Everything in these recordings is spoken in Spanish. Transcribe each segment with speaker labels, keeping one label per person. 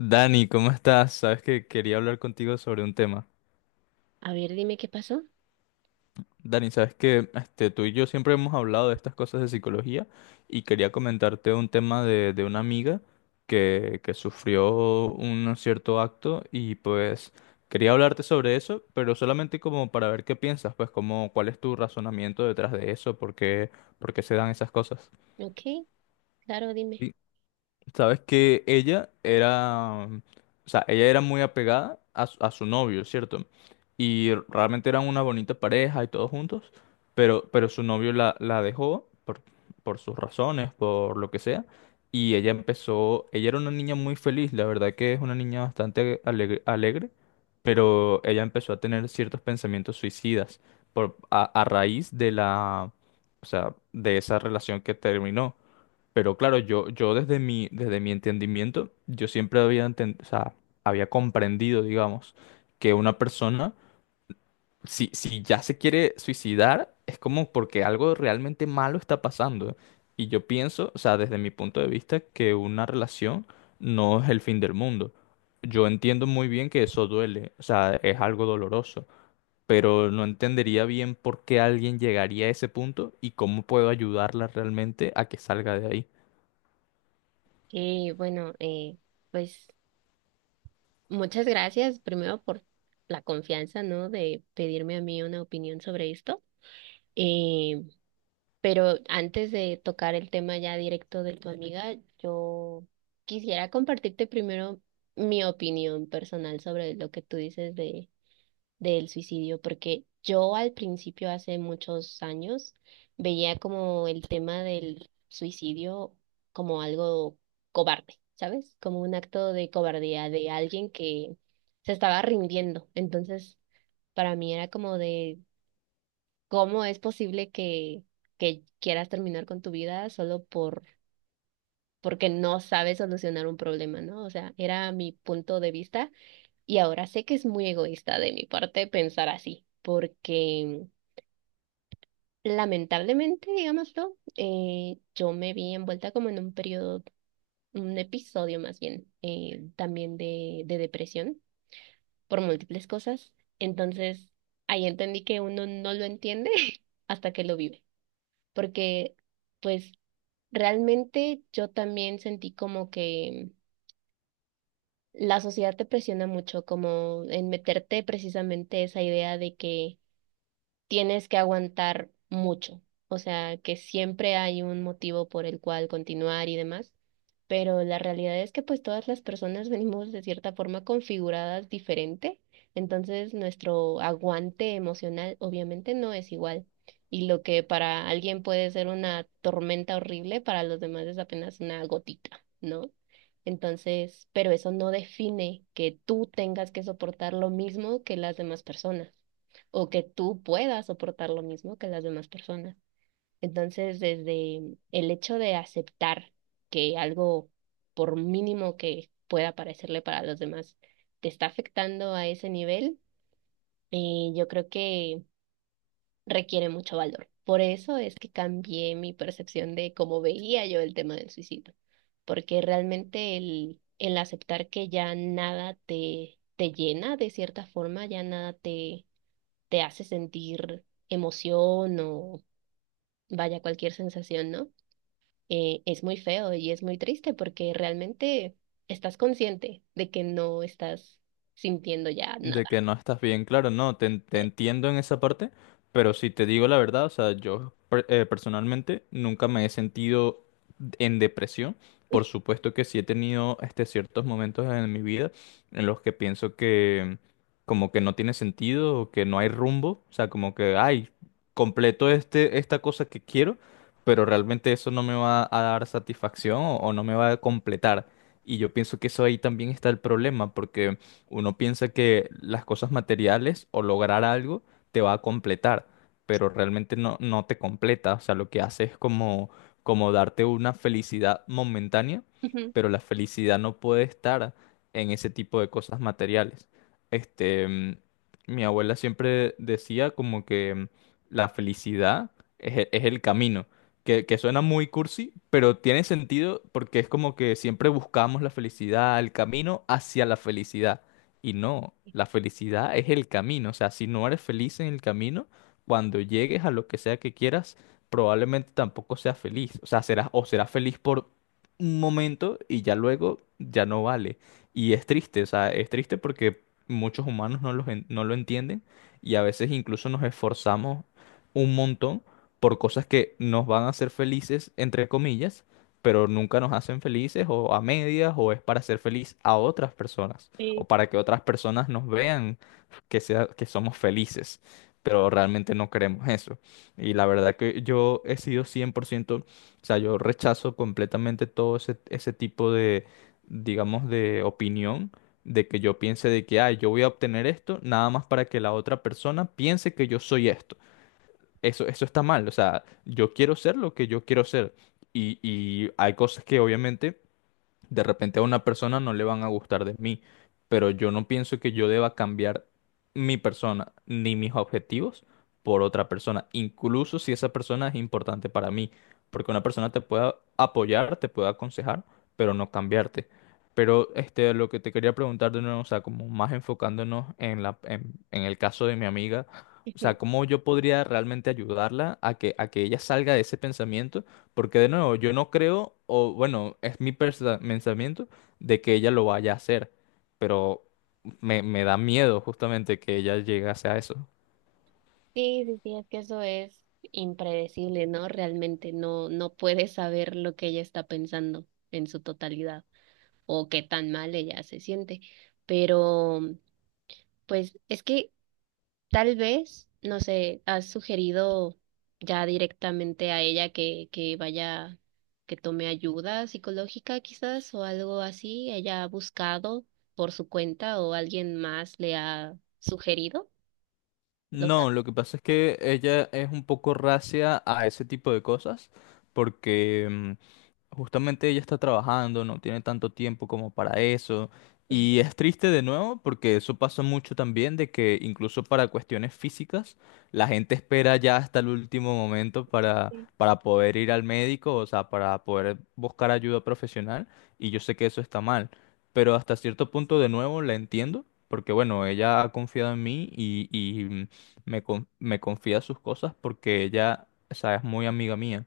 Speaker 1: Dani, ¿cómo estás? Sabes que quería hablar contigo sobre un tema.
Speaker 2: A ver, dime qué pasó.
Speaker 1: Dani, sabes que este, tú y yo siempre hemos hablado de estas cosas de psicología y quería comentarte un tema de una amiga que sufrió un cierto acto y pues quería hablarte sobre eso, pero solamente como para ver qué piensas, pues como cuál es tu razonamiento detrás de eso, por qué se dan esas cosas.
Speaker 2: Ok, claro, dime.
Speaker 1: Sabes que ella era, o sea, ella era muy apegada a su novio, ¿cierto? Y realmente eran una bonita pareja y todos juntos, pero su novio la dejó por sus razones, por lo que sea, y ella empezó, ella era una niña muy feliz, la verdad que es una niña bastante alegre, alegre, pero ella empezó a tener ciertos pensamientos suicidas por, a raíz de la, o sea, de esa relación que terminó. Pero claro, yo desde mi entendimiento, yo siempre había, o sea, había comprendido, digamos, que una persona, si ya se quiere suicidar, es como porque algo realmente malo está pasando. Y yo pienso, o sea, desde mi punto de vista, que una relación no es el fin del mundo. Yo entiendo muy bien que eso duele, o sea, es algo doloroso, pero no entendería bien por qué alguien llegaría a ese punto y cómo puedo ayudarla realmente a que salga de ahí.
Speaker 2: Eh, bueno, eh, pues muchas gracias primero por la confianza, ¿no? De pedirme a mí una opinión sobre esto. Eh, pero antes de tocar el tema ya directo de tu amiga, yo quisiera compartirte primero mi opinión personal sobre lo que tú dices del suicidio, porque yo al principio, hace muchos años, veía como el tema del suicidio como algo cobarde, ¿sabes? Como un acto de cobardía de alguien que se estaba rindiendo. Entonces, para mí era como de cómo es posible que quieras terminar con tu vida solo por... porque no sabes solucionar un problema, ¿no? O sea, era mi punto de vista y ahora sé que es muy egoísta de mi parte pensar así, porque lamentablemente, digámoslo, yo me vi envuelta como en un periodo, un episodio más bien, también de depresión por múltiples cosas. Entonces, ahí entendí que uno no lo entiende hasta que lo vive, porque pues realmente yo también sentí como que la sociedad te presiona mucho, como en meterte precisamente esa idea de que tienes que aguantar mucho, o sea, que siempre hay un motivo por el cual continuar y demás, pero la realidad es que pues todas las personas venimos de cierta forma configuradas diferente, entonces nuestro aguante emocional obviamente no es igual. Y lo que para alguien puede ser una tormenta horrible, para los demás es apenas una gotita, ¿no? Entonces, pero eso no define que tú tengas que soportar lo mismo que las demás personas o que tú puedas soportar lo mismo que las demás personas. Entonces, desde el hecho de aceptar que algo, por mínimo que pueda parecerle para los demás, te está afectando a ese nivel, yo creo que requiere mucho valor. Por eso es que cambié mi percepción de cómo veía yo el tema del suicidio, porque realmente el aceptar que ya nada te llena de cierta forma, ya nada te hace sentir emoción o vaya cualquier sensación, ¿no? Es muy feo y es muy triste porque realmente estás consciente de que no estás sintiendo ya
Speaker 1: De
Speaker 2: nada.
Speaker 1: que no estás bien, claro, no, te entiendo en esa parte, pero si te digo la verdad, o sea, personalmente nunca me he sentido en depresión. Por supuesto que sí he tenido este, ciertos momentos en mi vida en los que pienso que como que no tiene sentido o que no hay rumbo, o sea, como que, ay, completo este, esta cosa que quiero, pero realmente eso no me va a dar satisfacción o no me va a completar. Y yo pienso que eso ahí también está el problema, porque uno piensa que las cosas materiales o lograr algo te va a completar, pero realmente no, no te completa. O sea, lo que hace es como darte una felicidad momentánea,
Speaker 2: Ujú.
Speaker 1: pero la felicidad no puede estar en ese tipo de cosas materiales. Este, mm, mi abuela siempre decía como que la felicidad es, es el camino. Que suena muy cursi, pero tiene sentido porque es como que siempre buscamos la felicidad, el camino hacia la felicidad. Y no, la felicidad es el camino. O sea, si no eres feliz en el camino, cuando llegues a lo que sea que quieras, probablemente tampoco seas feliz. O sea, serás feliz por un momento y ya luego ya no vale. Y es triste, o sea, es triste porque muchos humanos no lo entienden y a veces incluso nos esforzamos un montón por cosas que nos van a hacer felices, entre comillas, pero nunca nos hacen felices o a medias o es para hacer feliz a otras personas
Speaker 2: Sí,
Speaker 1: o para que otras personas nos vean que sea, que somos felices, pero realmente no queremos eso. Y la verdad que yo he sido cien por ciento, o sea, yo rechazo completamente todo ese tipo de, digamos, de opinión, de que yo piense de que, ah, yo voy a obtener esto nada más para que la otra persona piense que yo soy esto. Eso está mal, o sea, yo quiero ser lo que yo quiero ser. Y hay cosas que obviamente de repente a una persona no le van a gustar de mí, pero yo no pienso que yo deba cambiar mi persona ni mis objetivos por otra persona, incluso si esa persona es importante para mí, porque una persona te puede apoyar, te puede aconsejar, pero no cambiarte. Pero este, lo que te quería preguntar de nuevo, o sea, como más enfocándonos en la, en el caso de mi amiga, o sea,
Speaker 2: ujú.
Speaker 1: ¿cómo yo podría realmente ayudarla a que ella salga de ese pensamiento? Porque de nuevo, yo no creo, o bueno, es mi pensamiento de que ella lo vaya a hacer, pero me da miedo justamente que ella llegase a eso.
Speaker 2: Sí, sí, sí, sí, es que eso es impredecible, ¿no? Realmente no puedes saber lo que ella está pensando en su totalidad o qué tan mal ella se siente. Pero, pues, es que tal vez, no sé, has sugerido ya directamente a ella que vaya, que tome ayuda psicológica quizás o algo así. ¿Ella ha buscado por su cuenta o alguien más le ha sugerido? ¿Lo
Speaker 1: No,
Speaker 2: sabes?
Speaker 1: lo que pasa es que ella es un poco racia a ese tipo de cosas, porque justamente ella está trabajando, no tiene tanto tiempo como para eso. Y es triste de nuevo porque eso pasa mucho también de que incluso para cuestiones físicas la gente espera ya hasta el último momento
Speaker 2: Sí.
Speaker 1: para poder ir al médico, o sea, para poder buscar ayuda profesional. Y yo sé que eso está mal, pero hasta cierto punto de nuevo la entiendo porque bueno, ella ha confiado en mí y me confía sus cosas porque ella, o sea, es muy amiga mía,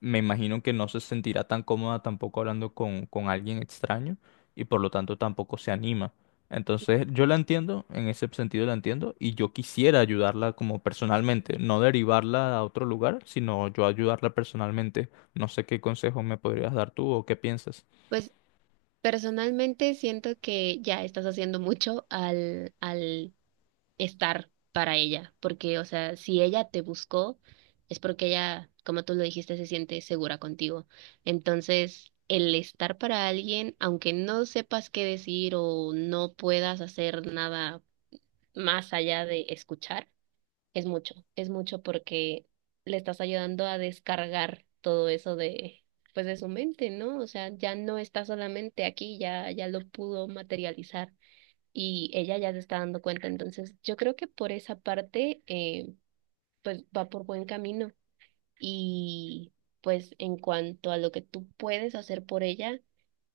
Speaker 1: me imagino que no se sentirá tan cómoda tampoco hablando con alguien extraño y por lo tanto tampoco se anima. Entonces yo la entiendo, en ese sentido la entiendo y yo quisiera ayudarla como personalmente, no derivarla a otro lugar, sino yo ayudarla personalmente. No sé qué consejo me podrías dar tú o qué piensas.
Speaker 2: Pues personalmente siento que ya estás haciendo mucho al estar para ella, porque, o sea, si ella te buscó, es porque ella, como tú lo dijiste, se siente segura contigo. Entonces, el estar para alguien, aunque no sepas qué decir o no puedas hacer nada más allá de escuchar, es mucho porque le estás ayudando a descargar todo eso de, pues de su mente, ¿no? O sea, ya no está solamente aquí, ya, ya lo pudo materializar y ella ya se está dando cuenta. Entonces, yo creo que por esa parte, pues va por buen camino. Y pues en cuanto a lo que tú puedes hacer por ella,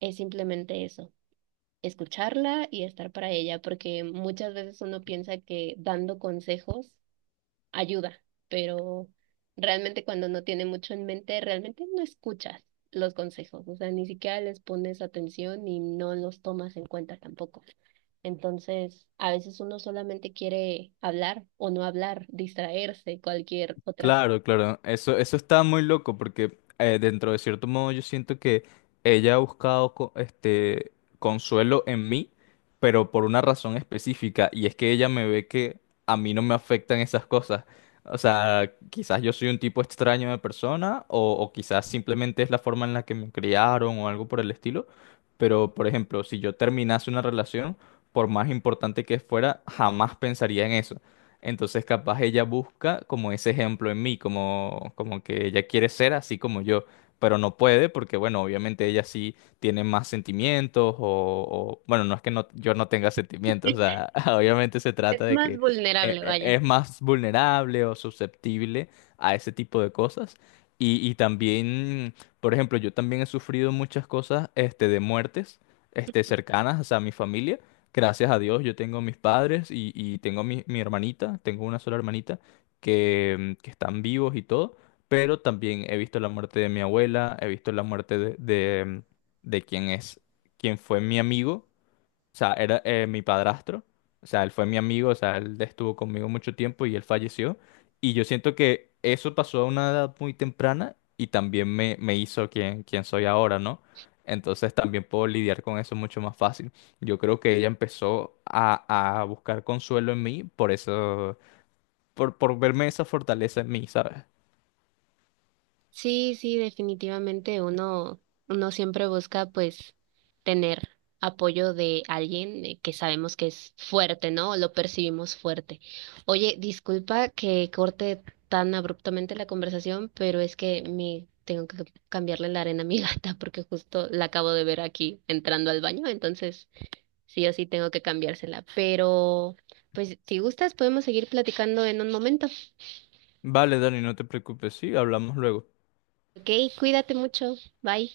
Speaker 2: es simplemente eso, escucharla y estar para ella, porque muchas veces uno piensa que dando consejos ayuda, pero realmente cuando no tiene mucho en mente, realmente no escuchas los consejos, o sea, ni siquiera les pones atención y no los tomas en cuenta tampoco. Entonces, a veces uno solamente quiere hablar o no hablar, distraerse, cualquier otra.
Speaker 1: Claro, claro. Eso está muy loco porque dentro de cierto modo yo siento que ella ha buscado consuelo en mí, pero por una razón específica y es que ella me ve que a mí no me afectan esas cosas. O sea, quizás yo soy un tipo extraño de persona o quizás simplemente es la forma en la que me criaron o algo por el estilo, pero, por ejemplo, si yo terminase una relación, por más importante que fuera, jamás pensaría en eso. Entonces, capaz ella busca como ese ejemplo en mí, como que ella quiere ser así como yo, pero no puede porque, bueno, obviamente ella sí tiene más sentimientos o- bueno, no es que no, yo no tenga sentimientos, o sea, obviamente se
Speaker 2: Es
Speaker 1: trata de
Speaker 2: más
Speaker 1: que
Speaker 2: vulnerable, vaya.
Speaker 1: es más vulnerable o susceptible a ese tipo de cosas. Y también, por ejemplo, yo también he sufrido muchas cosas, este, de muertes, este, cercanas, o sea, a mi familia. Gracias a Dios, yo tengo mis padres y tengo mi hermanita, tengo una sola hermanita que están vivos y todo, pero también he visto la muerte de mi abuela, he visto la muerte de quien es, quien fue mi amigo, o sea, era mi padrastro, o sea, él fue mi amigo, o sea, él estuvo conmigo mucho tiempo y él falleció. Y yo siento que eso pasó a una edad muy temprana y también me hizo quien, quien soy ahora, ¿no? Entonces también puedo lidiar con eso mucho más fácil. Yo creo que ella empezó a buscar consuelo en mí por eso, por verme esa fortaleza en mí, ¿sabes?
Speaker 2: Sí, sí, definitivamente uno, uno siempre busca pues tener apoyo de alguien que sabemos que es fuerte, ¿no? O lo percibimos fuerte. Oye, disculpa que corte tan abruptamente la conversación, pero es que me tengo que cambiarle la arena a mi gata porque justo la acabo de ver aquí entrando al baño, entonces sí o sí tengo que cambiársela. Pero, pues, si gustas, podemos seguir platicando en un momento.
Speaker 1: Vale, Dani, no te preocupes, sí, hablamos luego.
Speaker 2: Ok, cuídate mucho. Bye.